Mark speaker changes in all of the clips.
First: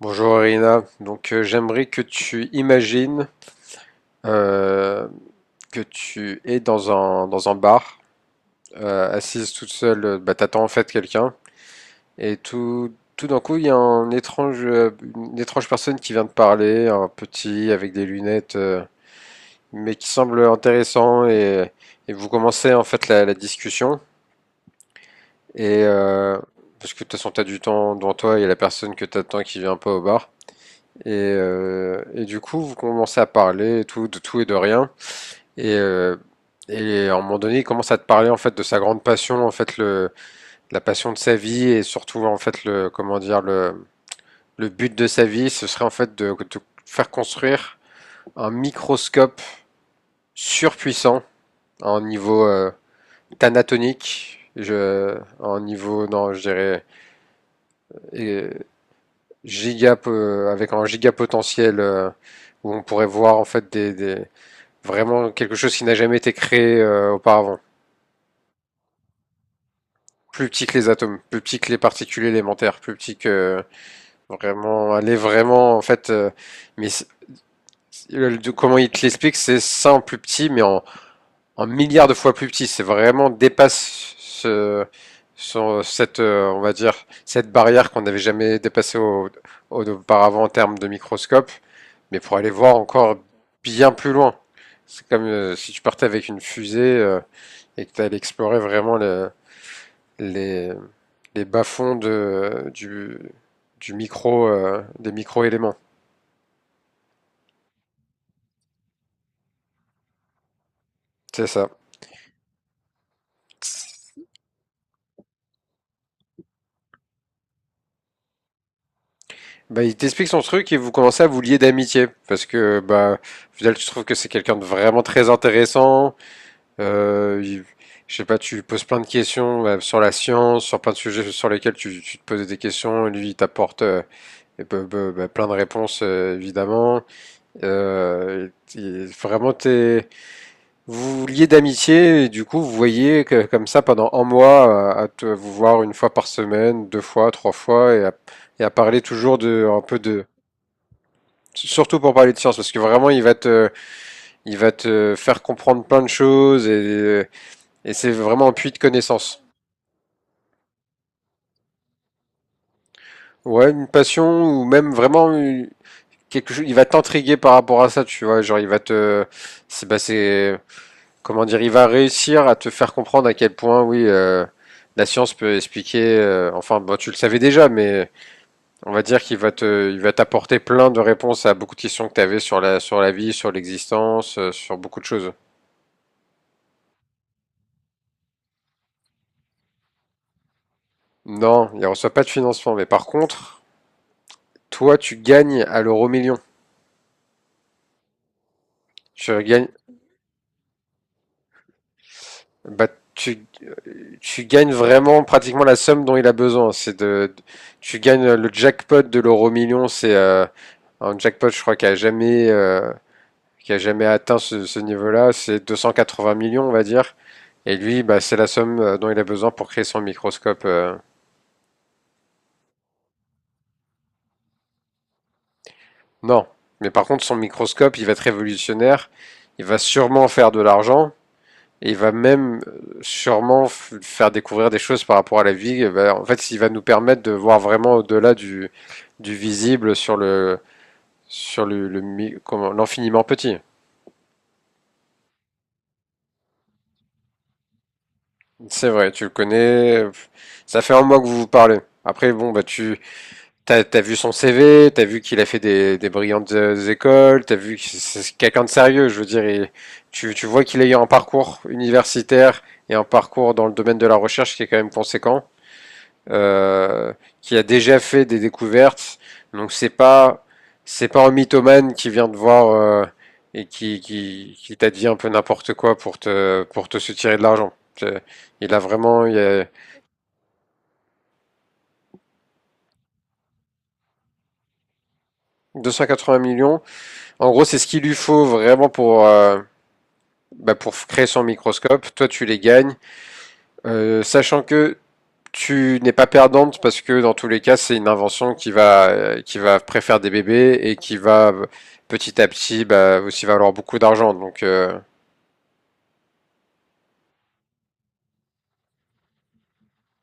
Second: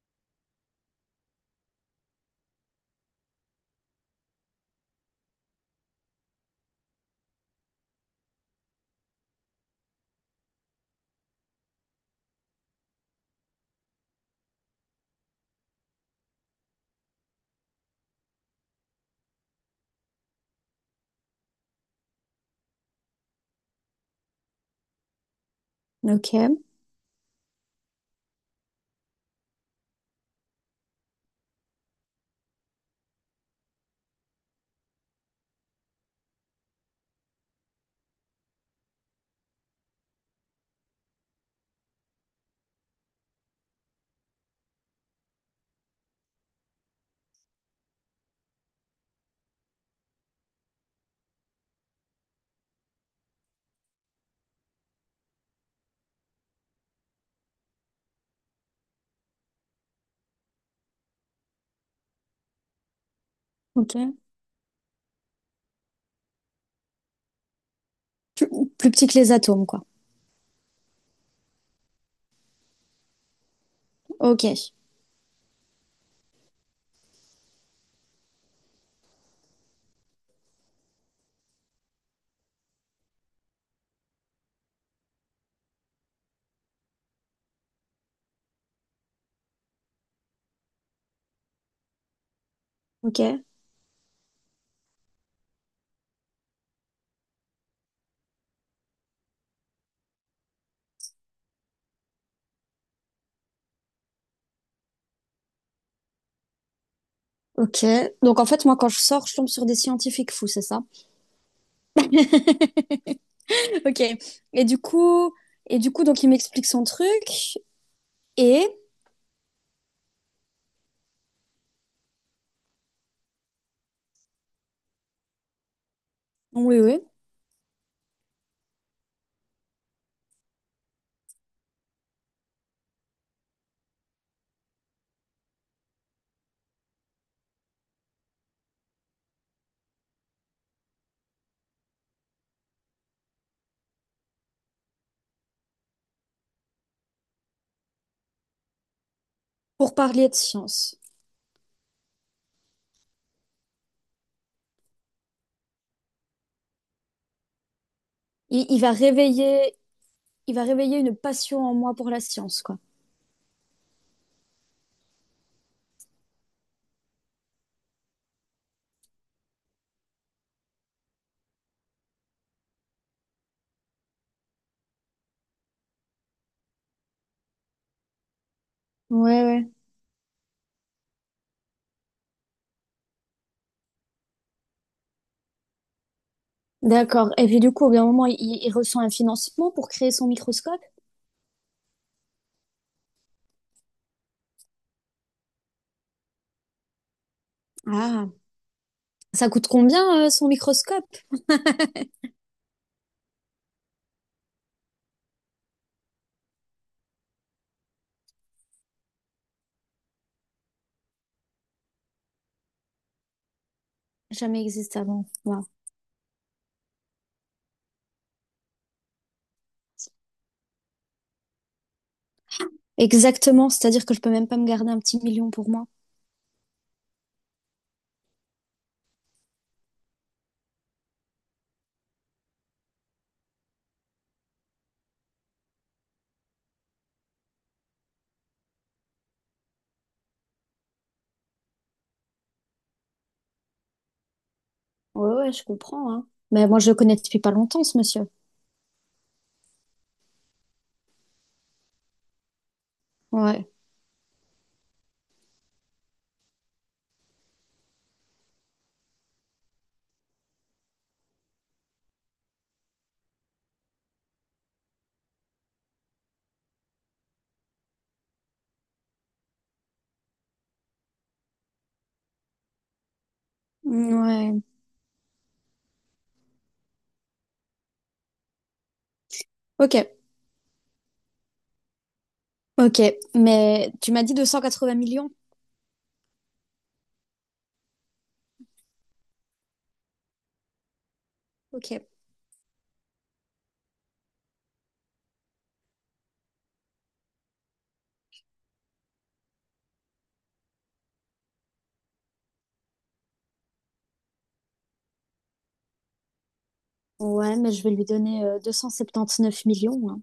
Speaker 1: Bonjour Irina, donc j'aimerais que tu imagines euh, que tu es dans un bar, assise toute seule, bah, t'attends en fait quelqu'un, et tout, tout d'un coup il y a un étrange, une étrange personne qui vient te parler, un petit avec des lunettes, mais qui semble intéressant, et vous commencez en fait la discussion, et
Speaker 2: Ok,
Speaker 1: parce que de toute façon t'as du temps devant toi, il y a la personne que t'attends qui vient pas au bar. Et du coup, vous commencez à parler et tout, de tout et de rien. Et, euh, et à un moment donné, il commence à te parler en fait de sa grande passion, en fait le, la passion de sa vie et surtout en fait le, comment dire, le but de sa vie, ce serait en fait de faire construire un microscope surpuissant à un niveau thanatonique, je, à un niveau, non, je dirais, euh, giga, avec un giga potentiel où on pourrait voir en fait
Speaker 2: ok.
Speaker 1: des, vraiment quelque chose qui n'a jamais été créé auparavant.
Speaker 2: Plus, plus petit que les atomes, quoi.
Speaker 1: Plus petit que les atomes, plus petit que les particules élémentaires, plus petit que
Speaker 2: Ok,
Speaker 1: vraiment aller vraiment en fait. Mais c'est- le- de- comment il te l'explique, c'est ça en plus petit, mais en, en milliards de fois plus petit. C'est vraiment dépasse ce, ce- cette on va dire cette barrière qu'on n'avait jamais dépassée au- au- auparavant en termes de microscope, mais pour aller voir encore
Speaker 2: ok,
Speaker 1: bien plus loin. C'est comme si tu partais avec une fusée. Et que tu allais explorer vraiment le- les, les bas-fonds de, du micro, des micro-éléments.
Speaker 2: ok. Donc en fait, moi, quand je sors, je tombe sur des scientifiques fous, c'est ça?
Speaker 1: C'est ça.
Speaker 2: Ok. Et du coup, et du coup, donc il m'explique son truc et
Speaker 1: Bah, il t'explique son truc et vous commencez à vous lier d'amitié parce que bah au final, tu trouves que c'est quelqu'un de vraiment très intéressant.
Speaker 2: oui, oui,
Speaker 1: Il- je sais pas, tu lui poses plein de questions bah, sur la science, sur plein de sujets sur lesquels tu te posais des questions. Et lui, il t'apporte et bah, plein de réponses évidemment. Euh, vraiment, t'es vous vous liez d'amitié et du coup vous voyez que, comme ça pendant un mois à te- vous voir une fois par semaine, deux fois, trois fois et à parler toujours de un
Speaker 2: pour
Speaker 1: peu de
Speaker 2: parler de science.
Speaker 1: surtout pour parler de science parce que vraiment il va te faire comprendre plein de choses et c'est vraiment un
Speaker 2: il,
Speaker 1: puits de
Speaker 2: il va
Speaker 1: connaissances.
Speaker 2: réveiller, il va réveiller une passion en moi pour la science, quoi.
Speaker 1: Ouais, une passion ou même vraiment une- quelque chose, il va t'intriguer par rapport à ça, tu vois, genre il va te c'est bah c'est comment dire, il va réussir à te faire comprendre à quel point, oui, la science peut expliquer. Enfin, bon, tu le savais déjà, mais on va dire qu'il
Speaker 2: Ouais,
Speaker 1: va
Speaker 2: ouais,
Speaker 1: te, il va t'apporter plein de réponses à beaucoup de questions que tu avais sur la vie, sur l'existence, sur beaucoup de choses.
Speaker 2: d'accord. Et puis du coup, au bout d'un moment, il reçoit un financement pour créer son microscope.
Speaker 1: Non, il ne reçoit pas de financement, mais par contre, toi, tu gagnes à l'euro million.
Speaker 2: Ah,
Speaker 1: Tu
Speaker 2: ça coûte
Speaker 1: gagnes,
Speaker 2: combien son microscope?
Speaker 1: bah, tu, tu gagnes vraiment pratiquement la somme dont il a besoin. C'est de, tu gagnes le jackpot de l'euro million, c'est un jackpot, je crois, qui a jamais atteint
Speaker 2: Jamais
Speaker 1: ce, ce
Speaker 2: existé avant.
Speaker 1: niveau-là,
Speaker 2: Waouh.
Speaker 1: c'est 280 millions, on va dire. Et lui, bah, c'est la somme dont il a besoin pour créer son microscope.
Speaker 2: Exactement, c'est-à-dire que je peux même pas me garder un petit million pour moi.
Speaker 1: Non, mais par contre, son microscope, il va être révolutionnaire. Il va sûrement faire de l'argent. Et il va même sûrement faire découvrir des choses par rapport à la vie. Bah, en fait, il va nous permettre de voir vraiment au-delà du visible sur le comment- l'infiniment petit.
Speaker 2: Ouais, ouais, je comprends, hein. Mais moi, je le connais depuis pas longtemps, ce monsieur.
Speaker 1: C'est vrai, tu le connais. Ça fait un mois que vous vous parlez. Après, bon, bah tu
Speaker 2: Ouais.
Speaker 1: T'as as vu son CV, t'as vu qu'il a fait des brillantes écoles, t'as vu que c'est quelqu'un de sérieux, je veux dire. Il- tu vois qu'il a eu un parcours universitaire et un parcours dans le domaine de la recherche qui est quand même conséquent, euh, qui a déjà fait des découvertes. Donc c'est pas un mythomane qui vient te voir et
Speaker 2: Ouais.
Speaker 1: qui t'a dit un peu n'importe quoi pour te soutirer de l'argent. C'est- il a vraiment il y a
Speaker 2: Ok. Ok. Mais tu m'as dit 280 millions?
Speaker 1: 280 millions. En gros, c'est ce qu'il lui faut vraiment pour bah, pour créer son
Speaker 2: Ok.
Speaker 1: microscope. Toi, tu les gagnes, sachant que tu n'es pas perdante parce que dans tous les cas, c'est une invention qui va préfère des bébés et qui va petit à petit bah, aussi valoir beaucoup d'argent. Donc,
Speaker 2: Ouais, mais je vais lui donner 279 millions, hein.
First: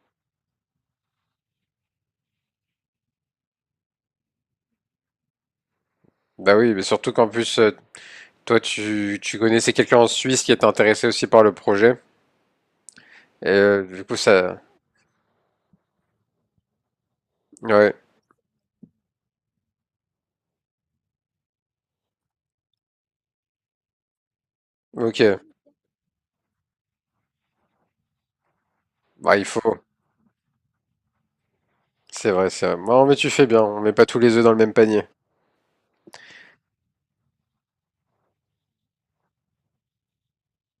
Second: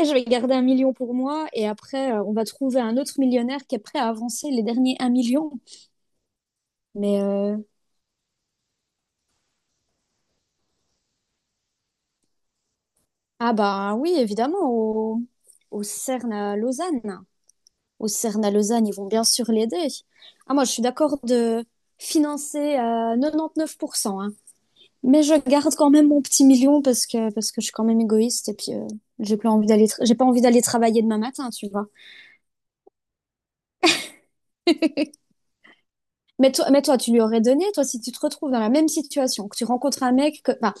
Speaker 2: Et je vais garder un million pour moi, et après, on va trouver un autre millionnaire qui est prêt à avancer les derniers un million.
Speaker 1: bah oui, mais surtout
Speaker 2: Mais,
Speaker 1: qu'en plus, toi, tu connaissais quelqu'un en Suisse qui était intéressé aussi par le projet. Et
Speaker 2: ah bah
Speaker 1: du
Speaker 2: oui,
Speaker 1: coup,
Speaker 2: évidemment,
Speaker 1: ça.
Speaker 2: au CERN à Lausanne.
Speaker 1: Ouais,
Speaker 2: Au CERN à Lausanne, ils vont bien sûr l'aider. Ah, moi, je suis d'accord de financer à 99%, hein. Mais je
Speaker 1: ok.
Speaker 2: garde quand même mon petit million parce que je suis quand même égoïste et puis
Speaker 1: Bah, il faut.
Speaker 2: j'ai pas envie d'aller travailler demain matin, tu vois.
Speaker 1: C'est vrai, c'est vrai. Non, mais tu fais bien. On met pas tous les œufs dans le même panier.
Speaker 2: Mais toi, tu lui aurais donné, toi, si tu te retrouves dans la même situation, que tu rencontres un mec, que, enfin,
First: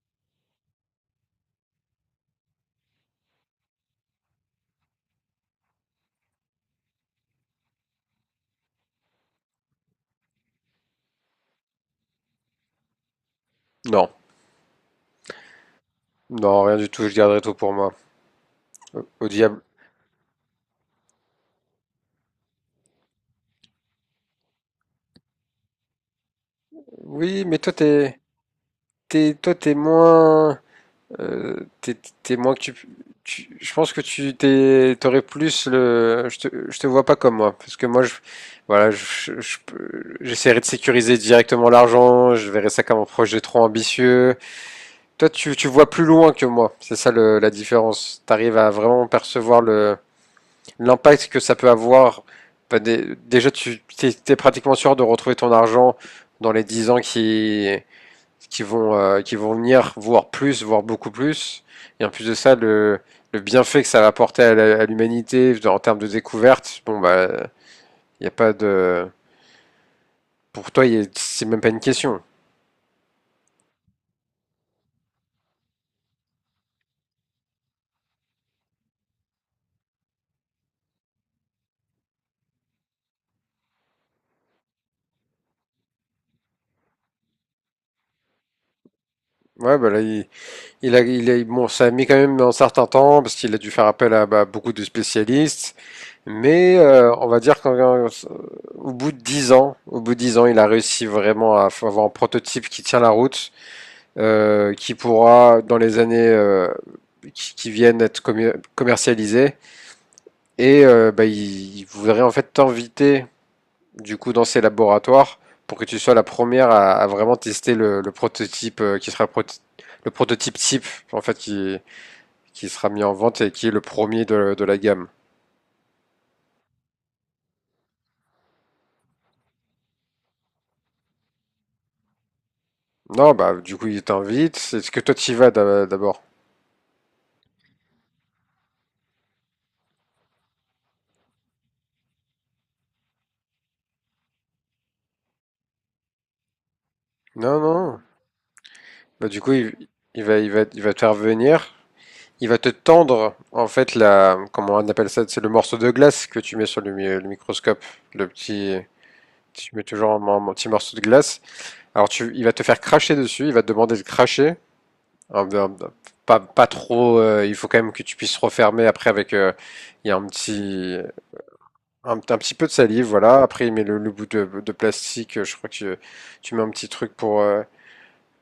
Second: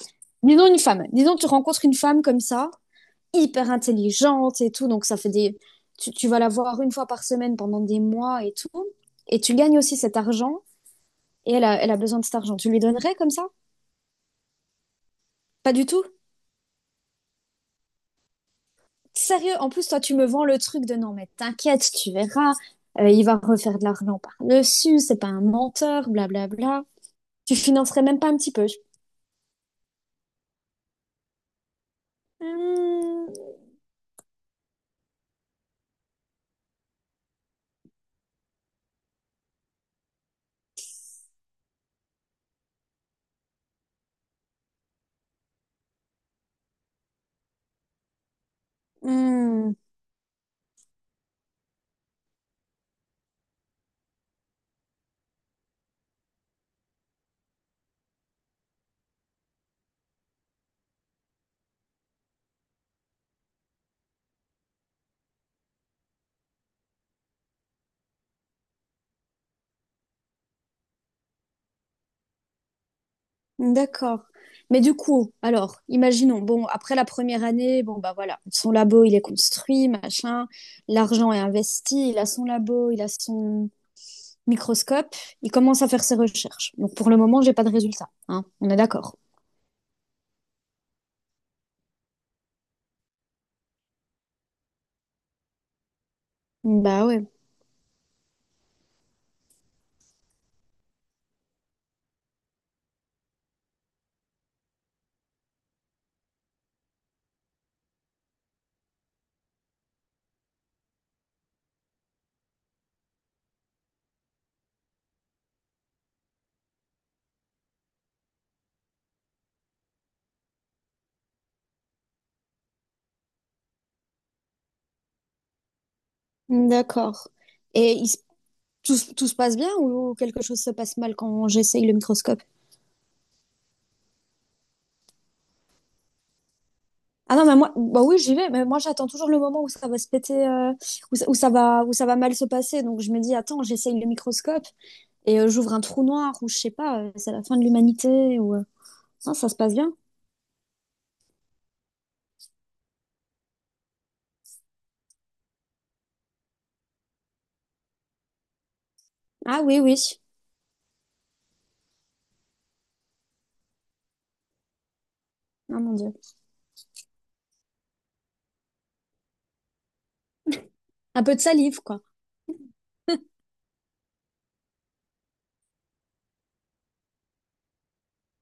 Speaker 2: disons une femme, disons que tu rencontres une femme comme ça, hyper intelligente et tout, donc ça fait des... Tu vas la voir une fois par semaine pendant des mois et tout, et tu gagnes aussi cet argent. Et elle a besoin de cet argent. Tu lui donnerais comme ça?
Speaker 1: Non.
Speaker 2: Pas du tout?
Speaker 1: Non, rien du tout. Je garderai tout pour moi. Au, au
Speaker 2: Sérieux,
Speaker 1: diable.
Speaker 2: en plus, toi, tu me vends le truc de non, mais t'inquiète, tu verras, il va refaire de l'argent par-dessus, c'est pas un menteur, blablabla.
Speaker 1: Oui,
Speaker 2: Tu
Speaker 1: mais toi
Speaker 2: financerais
Speaker 1: t'es
Speaker 2: même pas un petit peu?
Speaker 1: t'es toi t'es moins euh, t'es t'es moins que tu,
Speaker 2: Hmm,
Speaker 1: tu- je pense que tu t'es t'aurais plus le je te vois pas comme moi parce que moi je voilà je peux- j'essaierai de sécuriser directement l'argent je verrai ça comme un projet trop ambitieux toi tu tu vois plus loin que moi c'est ça le, la différence t'arrives à vraiment percevoir
Speaker 2: hmm,
Speaker 1: le l'impact que ça peut avoir. Bah, dé- déjà tu t'es t'es pratiquement sûr de retrouver ton argent dans les 10 ans qui vont, qui vont venir voir plus, voir beaucoup plus. Et en plus de ça, le bienfait que ça va apporter à l'humanité en termes de découverte, bon, bah, il n'y a pas de. Pour toi, c'est même pas une question.
Speaker 2: d'accord. Mais du coup, alors, imaginons, bon, après la première année, bon, bah voilà, son labo, il est construit, machin, l'argent est investi, il a son labo, il a son microscope, il commence à faire ses recherches. Donc pour le moment, j'ai pas de résultat, hein, on est d'accord.
Speaker 1: Ouais, bah là, il a- bon, ça a mis quand même un certain temps parce qu'il a dû faire appel à bah, beaucoup de spécialistes. Mais
Speaker 2: Bah ouais,
Speaker 1: on va dire qu'au bout de 10 ans, au bout de 10 ans, il a réussi vraiment à avoir un prototype qui tient la route qui pourra dans les années qui viennent être commer- commercialisées. Et bah, ils voudraient en fait t'inviter du coup dans ces laboratoires pour que tu sois la première à vraiment tester le prototype qui sera pro- le prototype type en fait qui sera mis en vente et qui est le premier de la gamme.
Speaker 2: d'accord. Et tout, tout se passe bien ou quelque chose se passe mal quand j'essaye le microscope?
Speaker 1: Non, bah du coup il t'invite. Est-ce que toi tu y vas d'abord?
Speaker 2: Ah non, mais moi, bah oui, j'y vais, mais moi j'attends toujours le moment où ça va se péter, où ça va mal se passer. Donc je me dis, attends, j'essaye le microscope et j'ouvre un trou noir ou je sais pas, c'est la fin
Speaker 1: Non,
Speaker 2: de
Speaker 1: non.
Speaker 2: l'humanité ou.
Speaker 1: Bah
Speaker 2: Non,
Speaker 1: du
Speaker 2: ça
Speaker 1: coup
Speaker 2: se passe bien.
Speaker 1: il va, il va, il va te faire venir il va te tendre, en fait, la, comment on appelle ça, c'est le morceau de glace que tu mets sur le microscope, le petit,
Speaker 2: Ah
Speaker 1: si tu
Speaker 2: oui,
Speaker 1: mets
Speaker 2: oui.
Speaker 1: toujours un un petit morceau de glace. Alors tu, il va te faire cracher dessus, il va te demander de cracher.
Speaker 2: Ah mon Dieu.
Speaker 1: Pas, pas trop, il faut quand même que tu puisses refermer après avec, il y a un petit,
Speaker 2: Un peu de salive, quoi.
Speaker 1: un petit peu de salive, voilà. Après il met le bout de plastique, je crois que tu mets un petit truc pour,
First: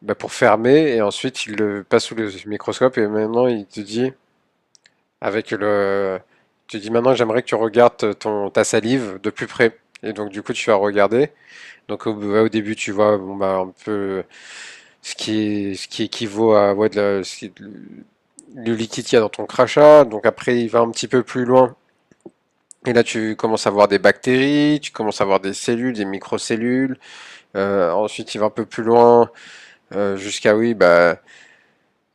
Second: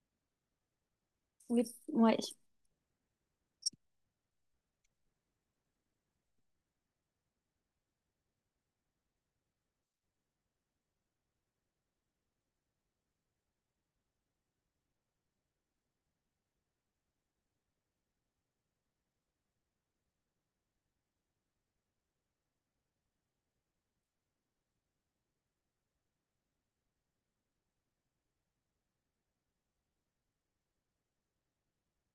Speaker 1: bah, pour fermer et ensuite il
Speaker 2: Oui,
Speaker 1: le passe sous
Speaker 2: ouais.
Speaker 1: le microscope et maintenant il te dit avec le, tu dis maintenant j'aimerais que tu regardes ton ta salive de plus près. Et donc du coup tu vas regarder. Donc au, ouais, au début tu vois bon bah un peu ce qui équivaut à ouais, de la- ce qui- le liquide qu'il y a dans ton crachat. Donc après il va un petit peu plus loin. Et là tu commences à voir des bactéries, tu commences à voir des cellules, des microcellules. Ensuite il va un peu plus loin jusqu'à oui bah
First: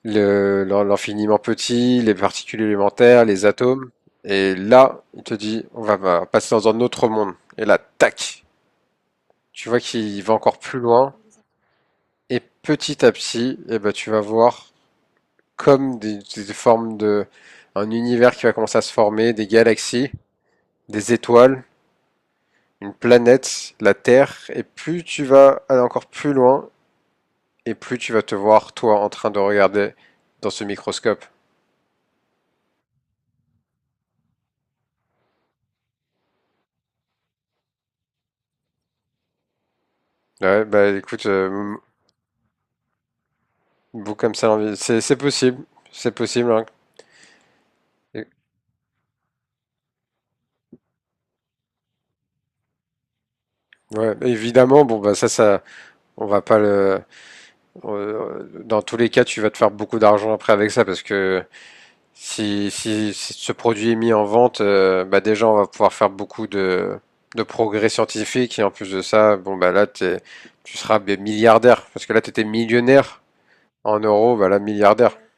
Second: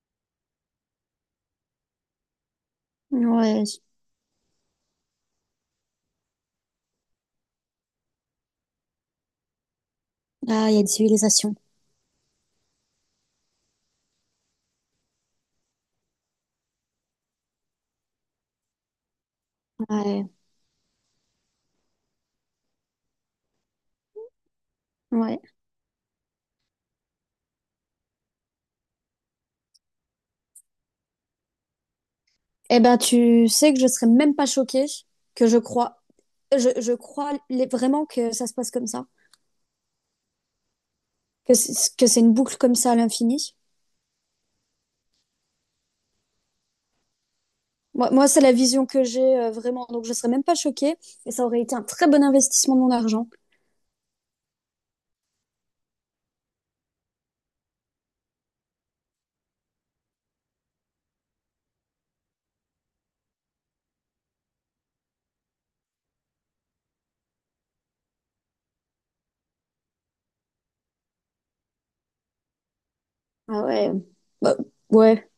Speaker 1: le- l'en- l'infiniment petit, les particules élémentaires, les
Speaker 2: Ouais.
Speaker 1: atomes. Et là, il te dit, on va passer dans un autre monde. Et là, tac, tu vois qu'il va encore
Speaker 2: Ah, il
Speaker 1: plus
Speaker 2: y a des
Speaker 1: loin.
Speaker 2: civilisations.
Speaker 1: Et petit à petit, eh ben, tu vas voir comme des formes de, un univers qui va commencer à se former, des galaxies,
Speaker 2: Ouais.
Speaker 1: des étoiles, une planète, la Terre. Et plus tu
Speaker 2: Ouais.
Speaker 1: vas aller encore plus loin, et plus tu vas te voir, toi, en train de regarder dans ce microscope.
Speaker 2: Eh ben, tu sais que je serais même pas choquée que je crois. Je crois vraiment que ça se passe comme ça,
Speaker 1: Ouais, bah écoute,
Speaker 2: que c'est que c'est une boucle comme ça à l'infini.
Speaker 1: vous comme ça, l'envie- c'est possible, c'est possible. Hein.
Speaker 2: Moi,
Speaker 1: Et-
Speaker 2: c'est la vision que j'ai vraiment, donc je serais même pas choquée et ça aurait été un très bon investissement de mon argent.
Speaker 1: ouais, évidemment, bon bah ça, ça, on va pas le. Dans tous les cas, tu vas te faire beaucoup d'argent après avec ça parce que si, si, si ce produit est mis en vente, bah déjà on va pouvoir faire beaucoup de progrès scientifiques et en plus de ça, bon bah là t'es, tu seras bien milliardaire parce que là tu étais millionnaire
Speaker 2: Ah ouais.
Speaker 1: en euros, bah
Speaker 2: Bah,
Speaker 1: là milliardaire.
Speaker 2: ouais,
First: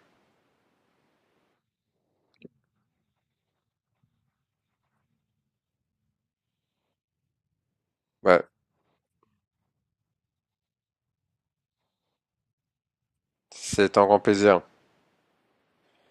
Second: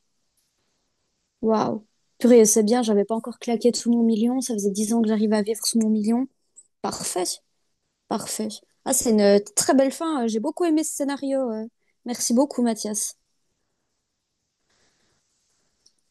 Speaker 2: waouh. Purée, c'est bien, j'avais pas encore claqué sous mon million, ça faisait 10 ans que j'arrivais à vivre sous mon million. Parfait,
Speaker 1: Ouais,
Speaker 2: parfait. Ah, c'est une très belle fin, j'ai beaucoup aimé ce scénario. Merci beaucoup, Mathias.
Speaker 1: c'est un grand plaisir.